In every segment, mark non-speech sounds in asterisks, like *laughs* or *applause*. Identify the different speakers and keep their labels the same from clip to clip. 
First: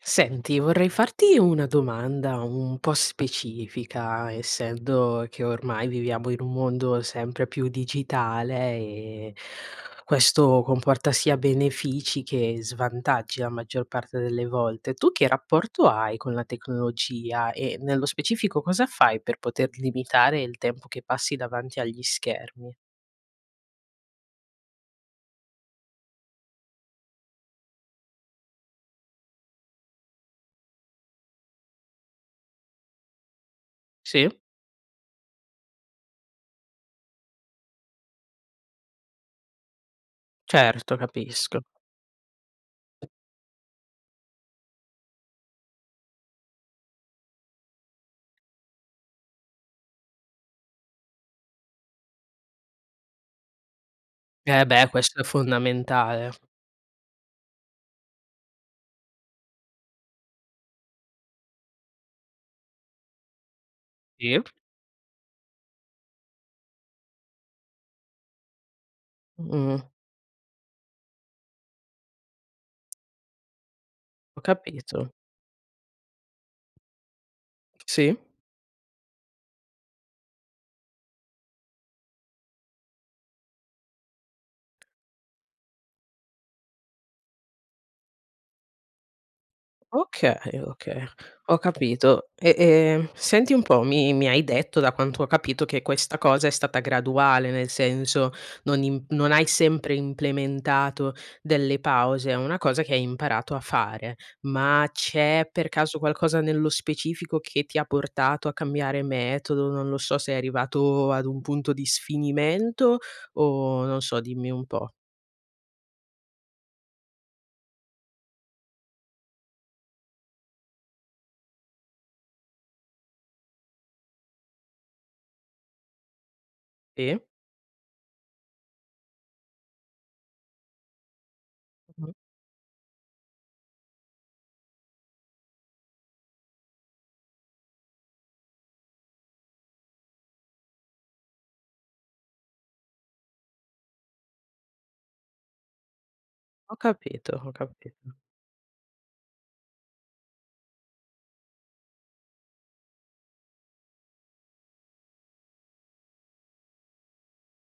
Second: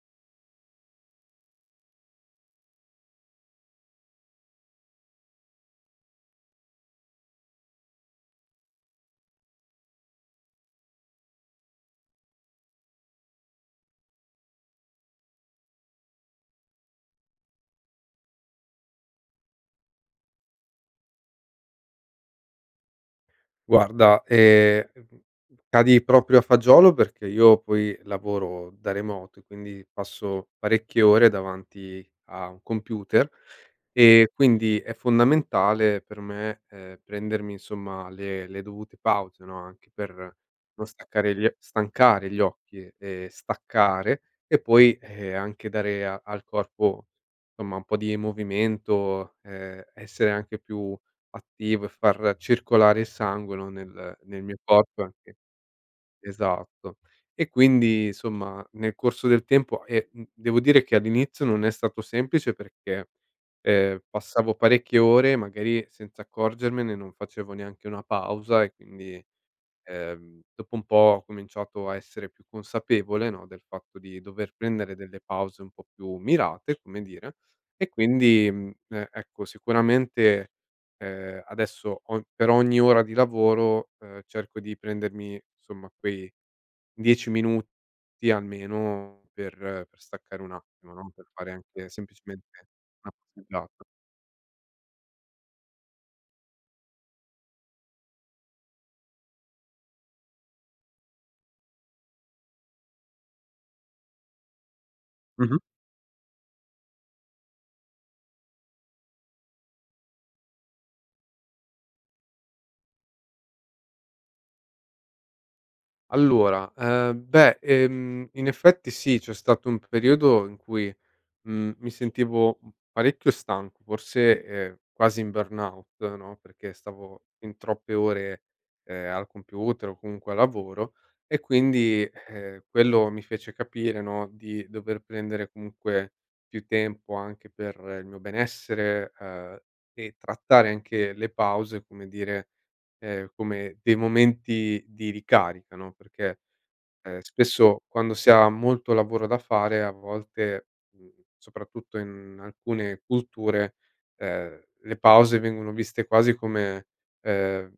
Speaker 1: Senti vorrei farti una domanda un po' specifica, essendo che ormai viviamo in un mondo sempre più digitale e questo comporta sia benefici che svantaggi la maggior parte delle volte. Tu che rapporto hai con la tecnologia e, nello specifico, cosa fai per poter limitare il tempo che passi davanti agli schermi?
Speaker 2: Guarda, ehm, mhmm, cadi proprio a fagiolo perché io poi lavoro da remoto e quindi passo parecchie ore davanti a un computer e
Speaker 1: Sì.
Speaker 2: quindi è fondamentale per me, ehm, prendermi, insomma, le le dovute pause, no, anche per non
Speaker 1: Certo,
Speaker 2: staccare gli oc
Speaker 1: capisco.
Speaker 2: stancare gli occhi e staccare e poi, ehm, anche dare a al corpo, somma, un po' di movimento, ehm, essere anche più attivo e far circolare il sangue, no, nel nel mio
Speaker 1: Eh beh,
Speaker 2: corpo
Speaker 1: questo è
Speaker 2: anche.
Speaker 1: fondamentale.
Speaker 2: Esatto. E quindi, insomma, nel corso del tempo e, mhmm, devo dire che all'inizio non è stato semplice perché, ehm,
Speaker 1: Sì.
Speaker 2: passavo parecchie ore magari senza accorgermene, non facevo neanche una pausa e quindi,
Speaker 1: Mh.
Speaker 2: ehm, dopo un po' ho cominciato a essere più consapevole, no, del fatto di
Speaker 1: Ho
Speaker 2: dover prendere
Speaker 1: capito.
Speaker 2: delle pause un po' più mirate, come dire, e
Speaker 1: Sì.
Speaker 2: quindi, mhmm, e ecco, sicuramente, ehm, adesso ogn per ogni ora di lavoro, ehm, cerco di
Speaker 1: *smacks lips*
Speaker 2: prendermi, insomma, quei 10 minuti almeno per per
Speaker 1: Okay
Speaker 2: staccare un attimo,
Speaker 1: okay.
Speaker 2: no, per fare
Speaker 1: Ho
Speaker 2: anche
Speaker 1: capito.
Speaker 2: semplicemente
Speaker 1: E e
Speaker 2: una
Speaker 1: senti un po',
Speaker 2: passeggiata.
Speaker 1: mi mi hai detto da quanto ho capito che questa cosa è stata graduale, nel senso non im non hai sempre implementato delle pause, è una cosa che hai imparato a fare. Ma
Speaker 2: Mh
Speaker 1: c'è
Speaker 2: mh.
Speaker 1: per caso qualcosa nello specifico che ti ha portato a cambiare metodo? Non lo so, sei arrivato ad un punto di sfinimento? O non so dimmi un po'?
Speaker 2: Allora, ehm, beh, ehm, in effetti sì, c'è stato un periodo in cui, mhmm, mi sentivo, mhmm, parecchio stanco, forse, ehm, quasi in burnout, no, perché
Speaker 1: Sì.
Speaker 2: stavo fin troppe ore, ehm, al computer o comunque al lavoro e
Speaker 1: Mh
Speaker 2: quindi,
Speaker 1: mh.
Speaker 2: ehm, quello mi fece capire, no, di dover prendere comunque più tempo anche per il mio benessere, ehm, e trattare anche le pause, come dire, ehm, come dei momenti di ricarica, no. Perché,
Speaker 1: Ho
Speaker 2: ehm,
Speaker 1: capito, ho
Speaker 2: spesso, quando
Speaker 1: capito.
Speaker 2: si ha molto lavoro da fare, a volte, mhmm, soprattutto in alcune culture, ehm, le pause vengono viste quasi come, ehm,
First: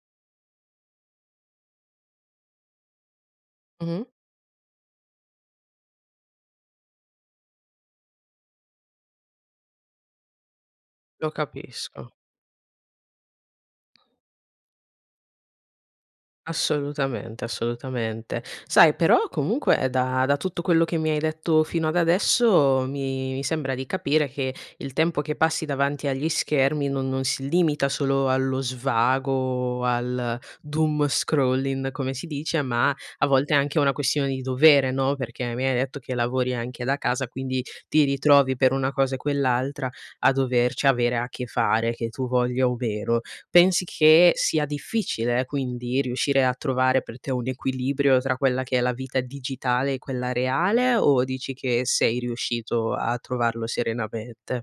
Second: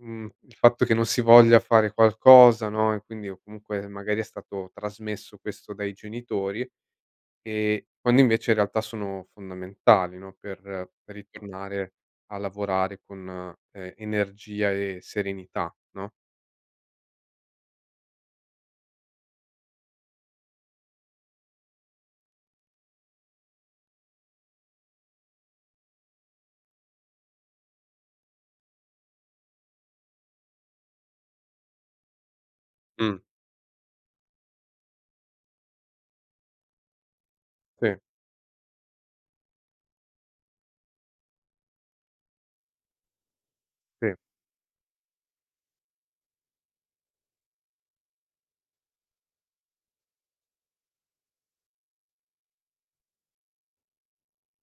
Speaker 2: mhmm, il fatto che non si voglia fare qualcosa, no, e quindi o
Speaker 1: Mh
Speaker 2: comunque,
Speaker 1: mh.
Speaker 2: magari, è stato trasmesso questo dai genitori, ehm, quando invece in realtà sono fondamentali, no, per per
Speaker 1: Lo
Speaker 2: ritornare
Speaker 1: capisco.
Speaker 2: a lavorare con e energia e serenità, no?
Speaker 1: Assolutamente, assolutamente. Sai però, comunque, ehm, da da tutto quello che mi hai detto fino ad adesso, mi mi sembra di capire che il tempo che passi davanti agli schermi no non si limita solo allo svago o al doom scrolling come si dice ma
Speaker 2: Mh.
Speaker 1: a volte è anche una questione di dovere, no, perché mi hai detto che lavori anche da casa, quindi
Speaker 2: Sì.
Speaker 1: ti ritrovi per una cosa e quell'altra a doverci avere a che fare, che tu voglia o meno. Pensi
Speaker 2: Sì.
Speaker 1: che sia difficile quindi riuscire a trovare per te un equilibrio tra quella che è la vita digitale e quella reale, o dici che sei riuscito a trovarlo serenamente?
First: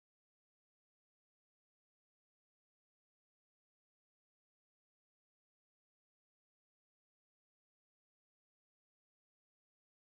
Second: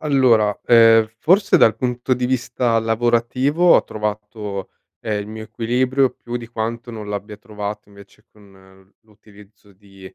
Speaker 2: Allora, ehm, forse dal punto di vista lavorativo ho trovato, ehm, il mio equilibrio più di quanto non l'abbia trovato invece con, mhmm, l'utilizzo di,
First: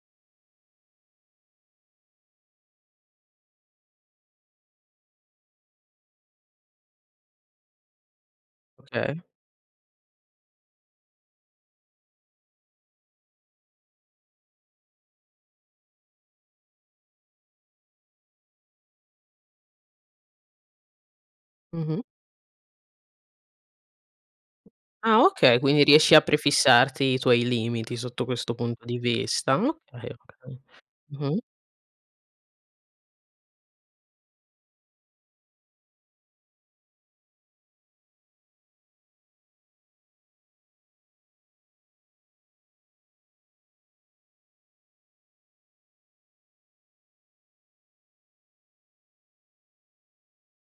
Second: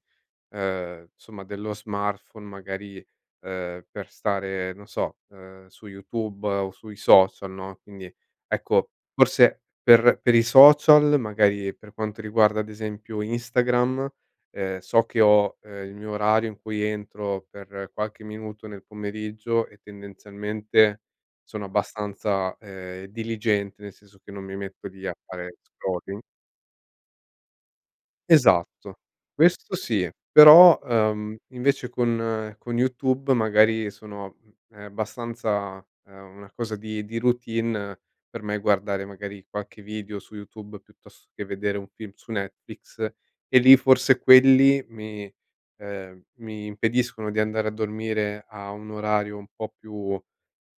Speaker 2: ehm, insomma, dello smartphone, magari, ehm, per stare, non so, ehm, su YouTube o sui social, no, quindi, ecco,
Speaker 1: Okay.
Speaker 2: forse per per i social, magari per quanto riguarda, ad esempio, Instagram, ehm, so che ho, ehm, il mio orario in cui entro per qualche minuto nel pomeriggio e tendenzialmente sono
Speaker 1: Mh mh.
Speaker 2: abbastanza, ehm, diligente, nel senso che non mi metto lì a
Speaker 1: Ah
Speaker 2: fare
Speaker 1: okay, quindi riesci
Speaker 2: scrolling.
Speaker 1: a prefissarti i tuoi limiti sotto questo punto
Speaker 2: Esatto.
Speaker 1: di vista,
Speaker 2: Questo
Speaker 1: okay
Speaker 2: sì,
Speaker 1: okay.
Speaker 2: però,
Speaker 1: Mh
Speaker 2: ehm,
Speaker 1: mh.
Speaker 2: invece con con YouTube magari sono, mhmm, ehm, abbastanza ehm, una cosa di di routine per me guardare magari qualche video su YouTube, piuttosto che vedere un film su Netflix, e lì forse quelli mi ehm, mi impediscono di andare a dormire a un orario un po' più,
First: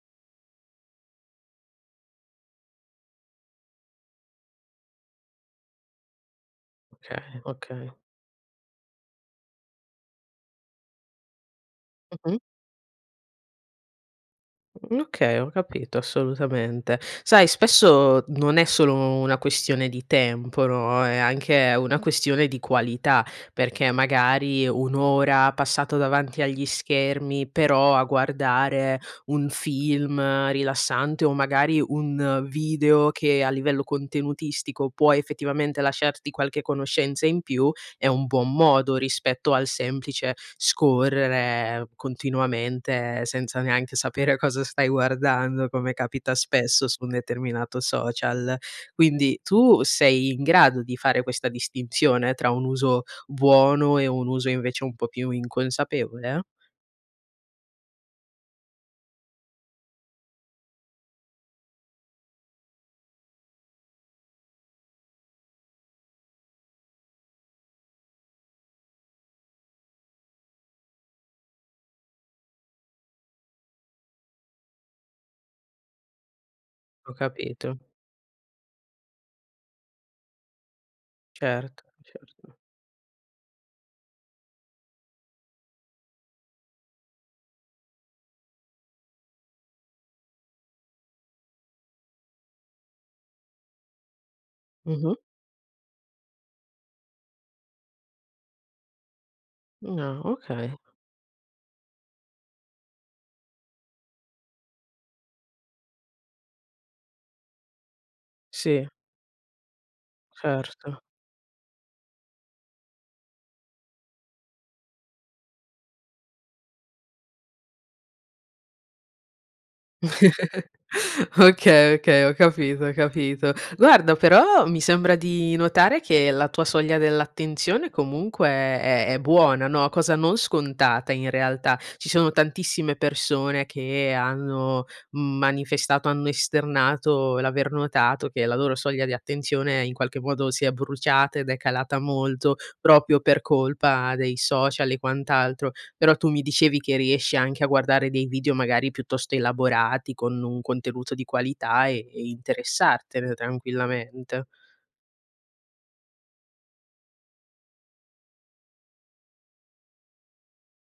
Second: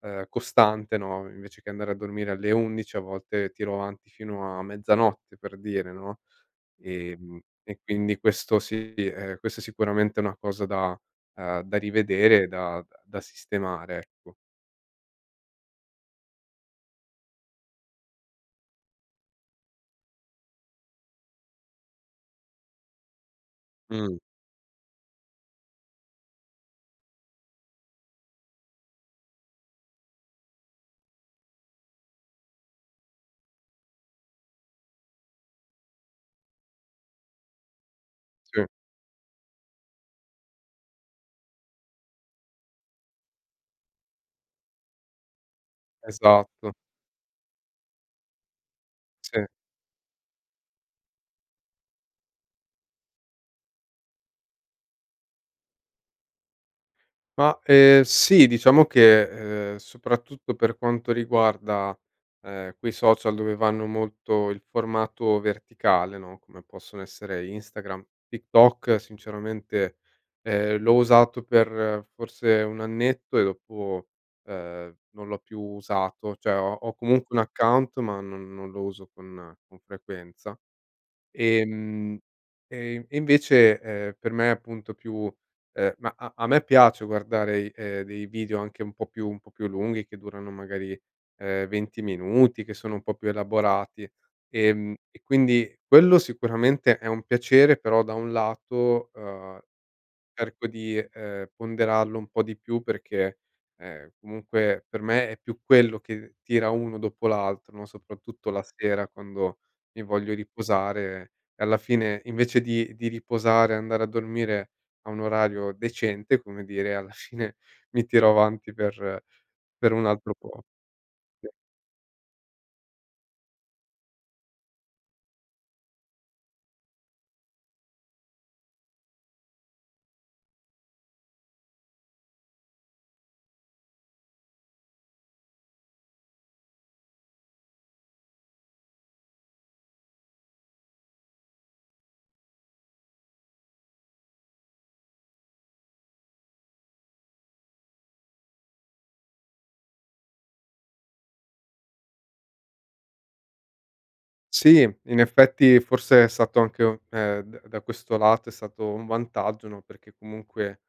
Speaker 2: ehm, costante, no, invece che andare a dormire alle 11 a volte tiro avanti fino a mezzanotte, per dire, no,
Speaker 1: Okay,
Speaker 2: ehm, e
Speaker 1: okay.
Speaker 2: quindi questo sì, ehm, questa sicuramente è una cosa da uhm, da
Speaker 1: Mh mh.
Speaker 2: rivedere, da da sistemare, ecco.
Speaker 1: Mhmm, okay, ho capito assolutamente. Sai spesso non è solo una questione di tempo, no, è anche una questione di qualità, perché
Speaker 2: Mh.
Speaker 1: magari un'ora passata davanti agli schermi, però a guardare un film rilassante o magari un video che a livello contenutistico può, effettivamente, lasciarti qualche conoscenza in più, è un buon
Speaker 2: Sì.
Speaker 1: modo rispetto al semplice scorrere continuamente, senza neanche sapere cosa stai guardando, come capita
Speaker 2: Esatto.
Speaker 1: spesso su un determinato social. Quindi
Speaker 2: Sì.
Speaker 1: tu sei in grado di fare questa distinzione tra un uso buono e un uso, invece, un po' più inconsapevole?
Speaker 2: Ma, ehm, sì, diciamo che, ehm, soprattutto per quanto riguarda, ehm, quei social dove vanno molto il formato verticale, no, come possono essere Instagram, TikTok, sinceramente, ehm, l'ho usato per forse un annetto e dopo, ehm, non l'ho più usato, cioè ho ho
Speaker 1: Ho
Speaker 2: comunque un
Speaker 1: capito.
Speaker 2: account ma non non lo uso con con frequenza.
Speaker 1: Certo,
Speaker 2: Ehm,
Speaker 1: certo.
Speaker 2: e e invece, ehm, per me appunto più ehm, ma a a me piace guardare, ehm, dei video anche un po' più un po' più lunghi, che durano magari, ehm, 20 minuti, che sono un po' più elaborati, ehm,
Speaker 1: Mh mh.
Speaker 2: e quindi quello sicuramente è un piacere, però da un lato, ehm,
Speaker 1: Mh n ah,
Speaker 2: cerco
Speaker 1: okay.
Speaker 2: di, ehm, ponderarlo un po' di più perché, ehm, comunque per me è più quello che tira uno dopo l'altro, no, soprattutto la
Speaker 1: Sì.
Speaker 2: sera quando mi voglio
Speaker 1: Certo.
Speaker 2: riposare e alla fine, invece di di riposare, andare a dormire a un orario decente, come dire, alla fine mi tiro avanti per per un altro po'.
Speaker 1: *laughs*
Speaker 2: Sì.
Speaker 1: Okay, okay, ho capito, ho capito. Guarda però mi sembra di notare che la tua soglia dell'attenzione comunque è è è buona no, cosa non scontata in realtà. Ci sono tantissime persone che hanno manifestato, hanno esternato, l'aver notato che la loro soglia di attenzione, in qualche modo, si è bruciata ed è calata molto proprio per colpa dei social e quant'altro. Però, tu mi dicevi che riesci anche a guardare dei video magari piuttosto elaborati con un contenuto di qualità e e interessartene, tranquillamente.
Speaker 2: Sì, in effetti forse è stato anche un uhm, d da questo lato è stato un vantaggio, no, perché comunque,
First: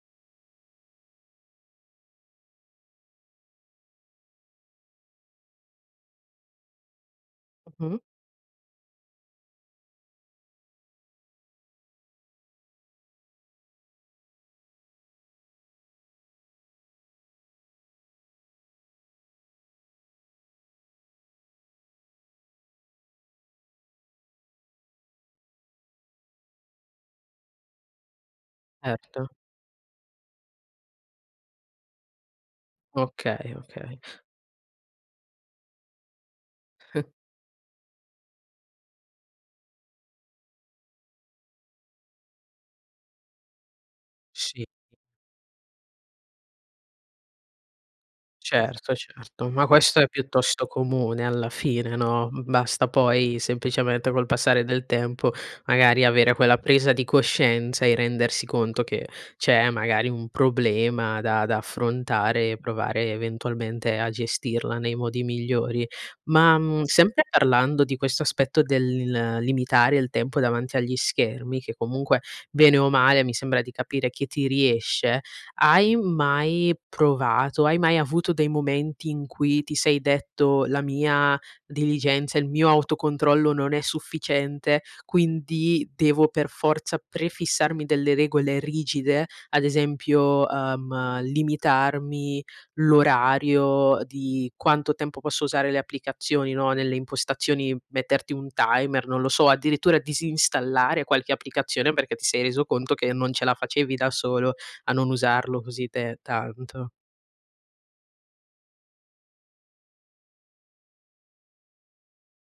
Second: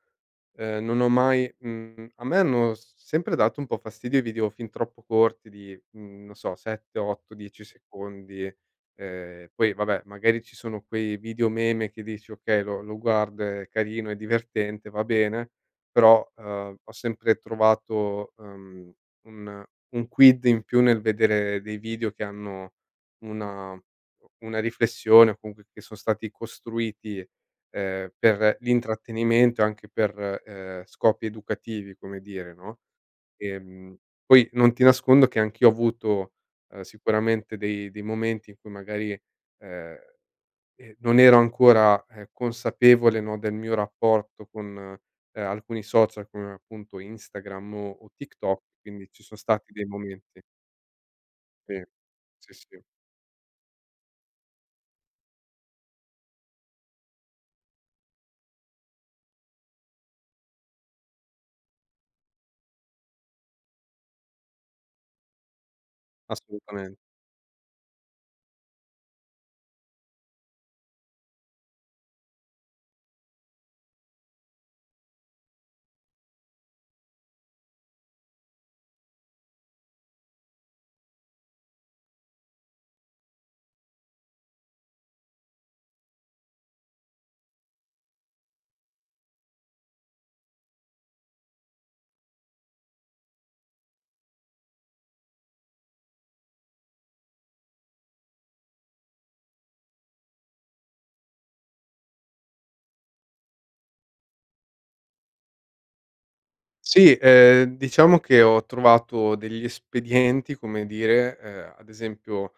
Speaker 2: ehm, non ho mai mhmm, a me hanno sempre dato un po' fastidio i video fin troppo corti, di, mhmm, non so, 7 , 8 , 10
Speaker 1: Mh mh.
Speaker 2: secondi, ehm, poi vabbè magari ci sono quei video meme che dici: "Okay, lo lo guardo, è carino, è divertente, va bene." Però, ehm, ho sempre trovato, ehm, un un quid in più nel vedere dei video che hanno una uhm, una riflessione o comunque che son stati costruiti, ehm, per
Speaker 1: Certo.
Speaker 2: l'intrattenimento, anche per, ehm, scopi educativi, come dire, no.
Speaker 1: Okay,
Speaker 2: Ehm,
Speaker 1: okay.
Speaker 2: poi non ti nascondo che anch'io ho avuto, ehm,
Speaker 1: *chuckles*
Speaker 2: sicuramente dei dei momenti in cui magari, ehm, eh, non ero ancora, uhm, consapevole, no, del mio rapporto
Speaker 1: Sì. *unintelligible*
Speaker 2: con alcuni social, come appunto Instagram o o TikTok,
Speaker 1: Certo,
Speaker 2: quindi ci son
Speaker 1: certo. Ma
Speaker 2: stati dei
Speaker 1: questo è
Speaker 2: momenti.
Speaker 1: piuttosto comune alla
Speaker 2: Sì,
Speaker 1: fine, no,
Speaker 2: sì, sì.
Speaker 1: basta poi semplicemente col passare del tempo, magari avere quella presa di coscienza e rendersi conto che c'è, magari, un problema da da affrontare e provare eventualmente a gestirla nei modi migliori. Ma, mhmm,
Speaker 2: Assolutamente.
Speaker 1: sempre parlando di questo aspetto del limitare il tempo davanti agli schermi, che comunque, bene o male, mi sembra di capire chi ti riesce, hai mai provato hai mai avuto dei momenti in cui ti sei detto: "La mia diligenza, il mio autocontrollo non è sufficiente, quindi devo per forza prefissarmi delle regole rigide?" Ad esempio, ehm: "Limitarmi l'orario di quanto tempo posso usare le applicazioni." No, nelle impostazioni, metterti un timer, non lo so, o addirittura disinstallare qualche applicazione perché ti sei reso conto che non ce la facevi da solo a non usarlo così per tanto?
Speaker 2: Sì, ehm, diciamo che ho trovato degli espedienti, come dire, ehm, ad esempio,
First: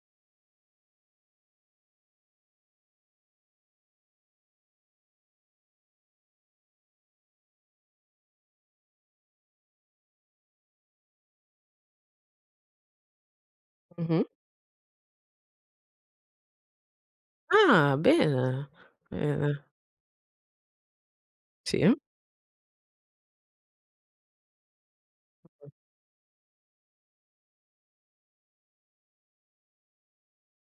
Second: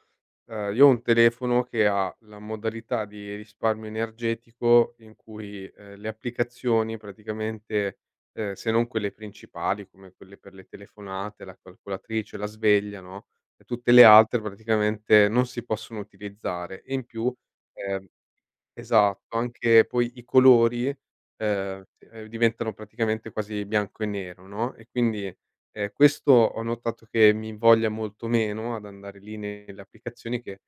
Speaker 2: ehm, io ho un telefono che ha la modalità di risparmio energetico in cui, ehm, le applicazioni praticamente, ehm, se non quelle principali come quelle per le telefonate, la calcolatrice, la sveglia, no, e tutte le
Speaker 1: Mh mh.
Speaker 2: altre praticamente non si possono utilizzare e in più
Speaker 1: Ah
Speaker 2: ehm,
Speaker 1: bene,
Speaker 2: esatto,
Speaker 1: bene.
Speaker 2: anche poi i colori, ehm,
Speaker 1: Sì.
Speaker 2: d ehm, diventano praticamente quasi bianco e nero, no, e quindi,
Speaker 1: Mh-mh.
Speaker 2: ehm, questo ho notato che mi invoglia molto meno ad andare lì nelle applicazioni, che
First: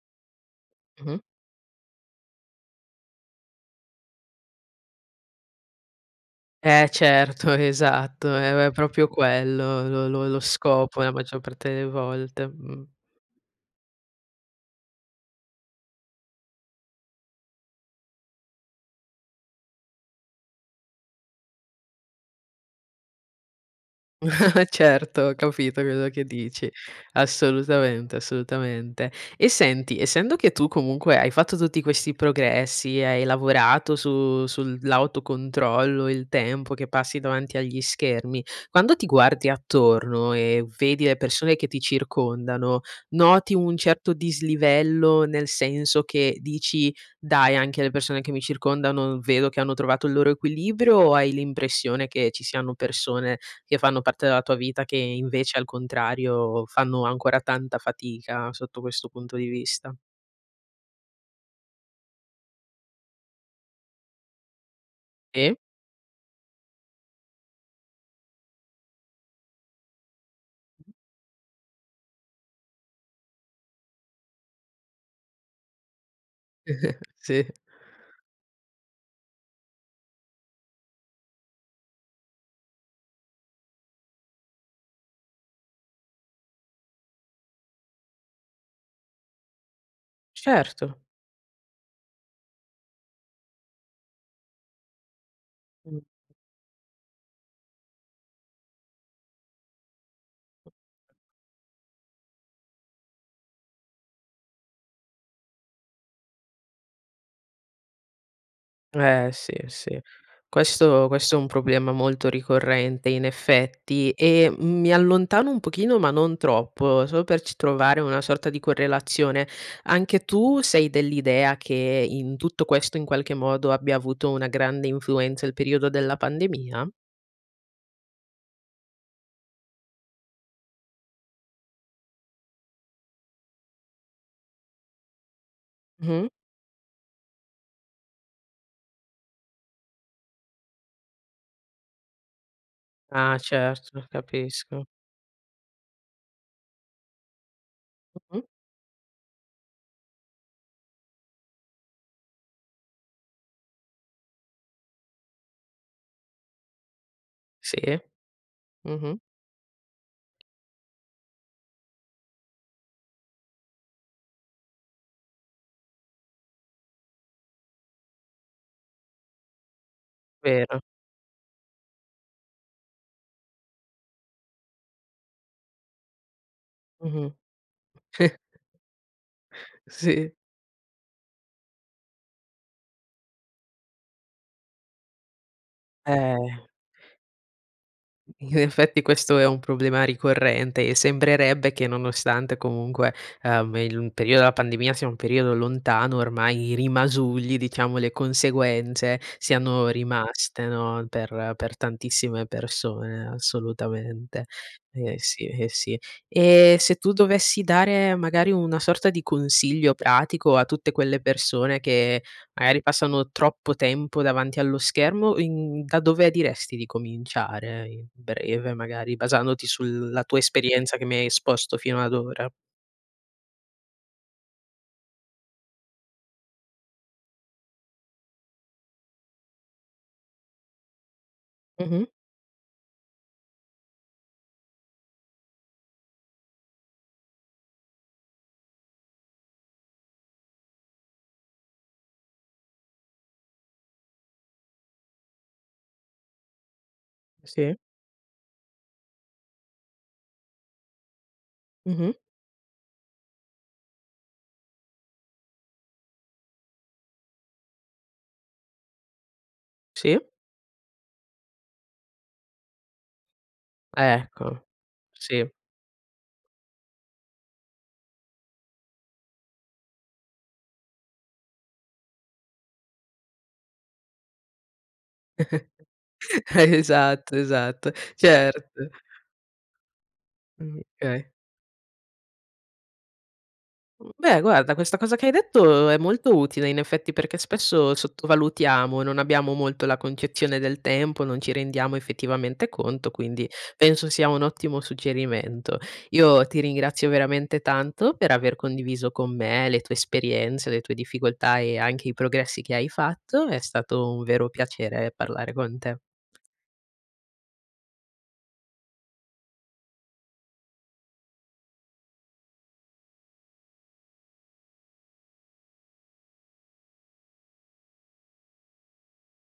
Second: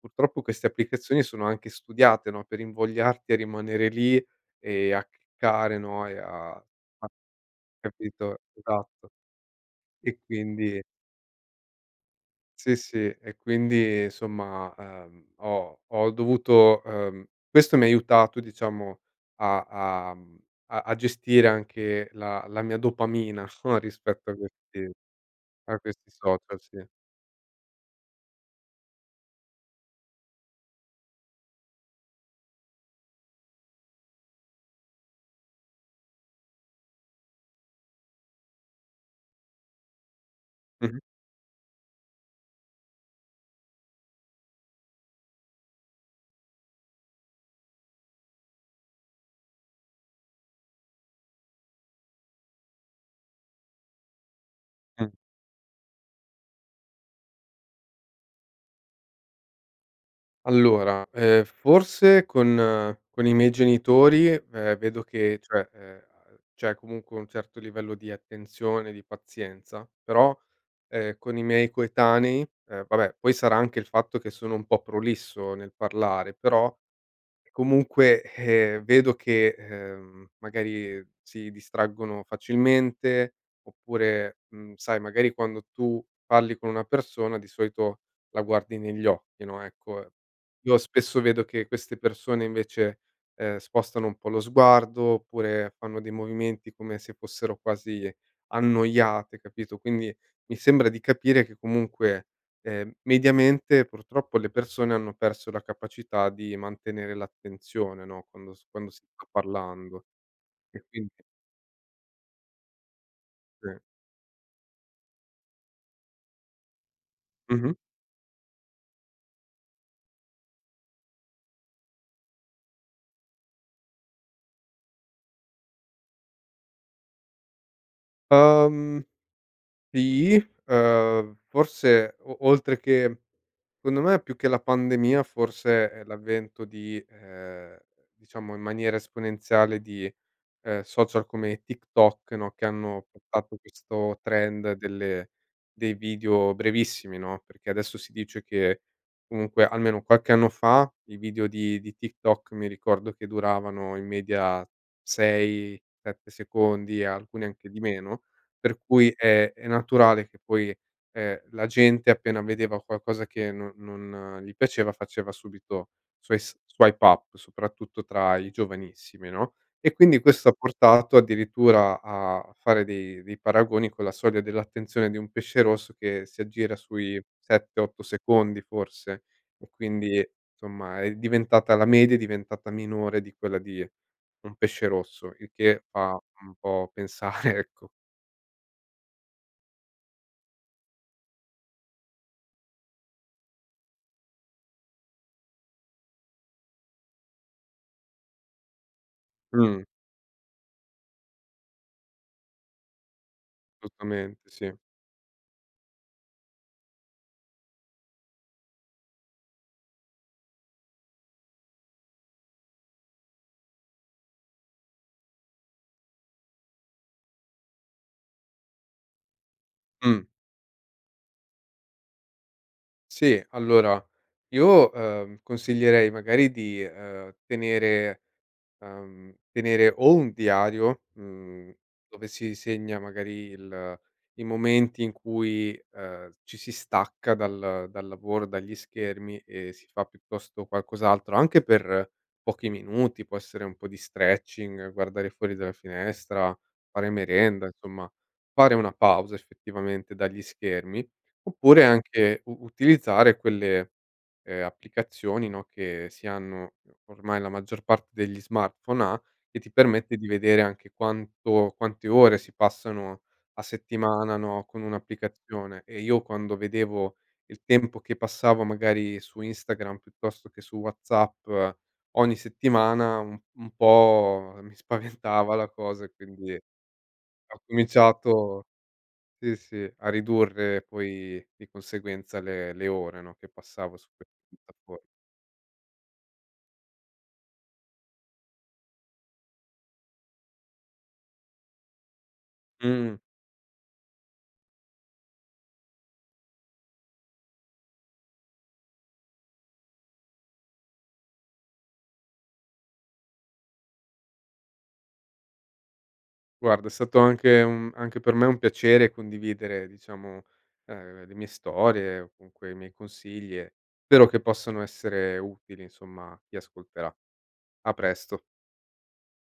Speaker 2: purtroppo queste
Speaker 1: Mh mh.
Speaker 2: applicazioni sono anche studiate, no, per invogliarti a rimanere lì e a cliccare, no, e a
Speaker 1: Eh certo, esatto.
Speaker 2: capito,
Speaker 1: È è proprio
Speaker 2: Esatto.
Speaker 1: quello lo
Speaker 2: E
Speaker 1: lo lo
Speaker 2: quindi
Speaker 1: scopo la maggior parte delle volte,
Speaker 2: Sì,
Speaker 1: mh.
Speaker 2: sì. E quindi insomma, uhm, ho ho dovuto ehm, questo mi ha aiutato a diciamo a a, mhmm, a a gestire anche la la mia dopamina o rispetto a
Speaker 1: *chuckles*
Speaker 2: questi
Speaker 1: Certo, ho
Speaker 2: a
Speaker 1: capito quello
Speaker 2: questi
Speaker 1: che
Speaker 2: social,
Speaker 1: dici,
Speaker 2: sì.
Speaker 1: assolutamente, assolutamente. E senti, essendo che tu comunque hai fatto tutti questi progressi e hai lavorato su sull'autocontrollo, il tempo che passi davanti agli schermi, quando ti guardi attorno e
Speaker 2: Mh mh.
Speaker 1: vedi le persone che ti circondano, noti un certo dislivello, nel senso che dici: "Dai anche le persone che mi circondano vedo che hanno trovato il loro equilibrio." O hai l'impressione che ci siano persone che fanno parte della tua vita che,
Speaker 2: Mh.
Speaker 1: invece, al contrario fanno ancora tanta fatica sotto questo punto di vista?
Speaker 2: Allora, ehm, forse con con i miei genitori, ehm, vedo che,
Speaker 1: Sì.
Speaker 2: cioè, c'è comunque un certo livello di attenzione, di pazienza. Però, ehm, con i miei coetanei ehm, vabbè, poi sarà anche il fatto che sono un po' prolisso nel parlare, però
Speaker 1: *chuckles* Sì.
Speaker 2: comunque, eh, vedo che, ehm, magari si distraggono facilmente oppure mhmm, sai, magari quando tu parli con una persona di solito la guardi negli occhi, no, ecco, io
Speaker 1: Certo.
Speaker 2: spesso vedo che queste persone invece, ehm, spostano un po' lo sguardo oppure fanno dei
Speaker 1: *unintelligible*
Speaker 2: movimenti come se fossero quasi annoiate, capito, quindi mi sembra di
Speaker 1: *unintelligible*
Speaker 2: capire che comunque, ehm, mediamente, purtroppo, le persone hanno perso la capacità di mantenere l'attenzione, no, quando s quando si sta
Speaker 1: Eh sì, sì.
Speaker 2: parlando e
Speaker 1: Questo
Speaker 2: quindi
Speaker 1: questo è un problema molto ricorrente in
Speaker 2: Sì.
Speaker 1: effetti. E mi allontano un pochino ma non troppo, solo per
Speaker 2: Mh
Speaker 1: c
Speaker 2: mh.
Speaker 1: trovare una sorta di correlazione. Anche tu sei dell'idea che in tutto questo, in qualche modo, abbia avuto una grande influenza il periodo della pandemia?
Speaker 2: Uhm, sì. Ehm, forse o oltre che secondo me, più che la pandemia, forse è
Speaker 1: Mh.
Speaker 2: l'avvento di ehm, diciamo in maniera esponenziale, di, ehm, social come TikTok, no, che hanno
Speaker 1: Ah
Speaker 2: portato
Speaker 1: certo, lo
Speaker 2: questo trend
Speaker 1: capisco.
Speaker 2: delle dei video brevissimi, no, perché adesso si
Speaker 1: Mh
Speaker 2: dice
Speaker 1: mh.
Speaker 2: che comunque almeno qualche anno fa i video di di TikTok, mi ricordo, che duravano in media 6, 7 secondi, alcuni anche
Speaker 1: Sì.
Speaker 2: di meno, per
Speaker 1: Mh
Speaker 2: cui
Speaker 1: mh.
Speaker 2: è è naturale che poi, ehm, la gente appena vedeva qualcosa che non non gli piaceva facesse subito sois swipe up, soprattutto tra i giovanissimi, no, e quindi questo ha
Speaker 1: Vero.
Speaker 2: portato addirittura a a fare dei dei paragoni con la soglia dell'attenzione di un pesce rosso che si aggira
Speaker 1: Mh
Speaker 2: sui 7, 8
Speaker 1: mh. *chuckles*
Speaker 2: secondi, forse, e quindi,
Speaker 1: Sì.
Speaker 2: insomma, è diventata la media, è diventata minore di quella di un pesce rosso, il che fa
Speaker 1: Eh.
Speaker 2: un po' pensare, ecco.
Speaker 1: In effetti questo è un problema ricorrente e sembrerebbe che nonostante comunque, ehm, il m periodo della pandemia sia un periodo lontano ormai, i rimasugli diciamo, le conseguenze
Speaker 2: Mh.
Speaker 1: siano rimaste, no, per per tantissime persone
Speaker 2: *unintelligible*
Speaker 1: assolutamente.
Speaker 2: Sì.
Speaker 1: Eh, sì, eh, sì. E se tu dovessi dare, magari una sorta di consiglio pratico a tutte quelle persone che, magari, passano troppo tempo davanti allo schermo, in da dove diresti di cominciare in breve, magari basandoti sulla
Speaker 2: Mh.
Speaker 1: tua esperienza che mi hai esposto fino ad ora?
Speaker 2: Sì, allora io, ehm, consiglierei magari di, ehm, tenere, uhm, tenere o un diario, mhmm,
Speaker 1: Mh mh.
Speaker 2: dove si segna magari il i momenti in cui, ehm, ci si stacca dal dal lavoro, dagli schermi e si fa piuttosto qualcos'altro, anche per pochi minuti, può essere un po' di stretching, guardare fuori dalla finestra, fare merenda,
Speaker 1: Sì.
Speaker 2: insomma, fare una pausa effettivamente dagli schermi. Oppure
Speaker 1: Mh mh.
Speaker 2: anche u utilizzare quelle, ehm, applicazioni, no, che si hanno ormai, la maggior parte degli smartphone ha, e ti permette
Speaker 1: Sì.
Speaker 2: di vedere anche quanto quante ore si passano a settimana,
Speaker 1: Ecco.
Speaker 2: no, con
Speaker 1: Sì.
Speaker 2: un'applicazione e io quando vedevo il tempo che passavo magari su Instagram piuttosto che su WhatsApp ogni settimana, u un po' mi spaventava la cosa e quindi
Speaker 1: *chuckles*
Speaker 2: ho
Speaker 1: Esatto, esatto.
Speaker 2: cominciato,
Speaker 1: Certo.
Speaker 2: sì, sì, a
Speaker 1: Mh,
Speaker 2: ridurre
Speaker 1: okay.
Speaker 2: poi di conseguenza le le ore, no, che passavo su
Speaker 1: Mh,
Speaker 2: queste
Speaker 1: beh, guarda questa
Speaker 2: piattafor
Speaker 1: cosa che hai detto è molto utile in effetti, perché spesso sottovalutiamo, non abbiamo molto la concezione del tempo, non ci rendiamo effettivamente conto,
Speaker 2: Mh.
Speaker 1: quindi penso sia un ottimo suggerimento. Io ti ringrazio veramente tanto per aver condiviso con me le tue esperienze le tue difficoltà e anche i progressi che hai fatto. È stato un vero piacere parlare con te.
Speaker 2: Guarda è stato anche un anche per me un piacere condividere, diciamo, ehm, le mie storie o comunque i miei consigli, e spero che possano essere utili, insomma, a chi ascolterà. A presto.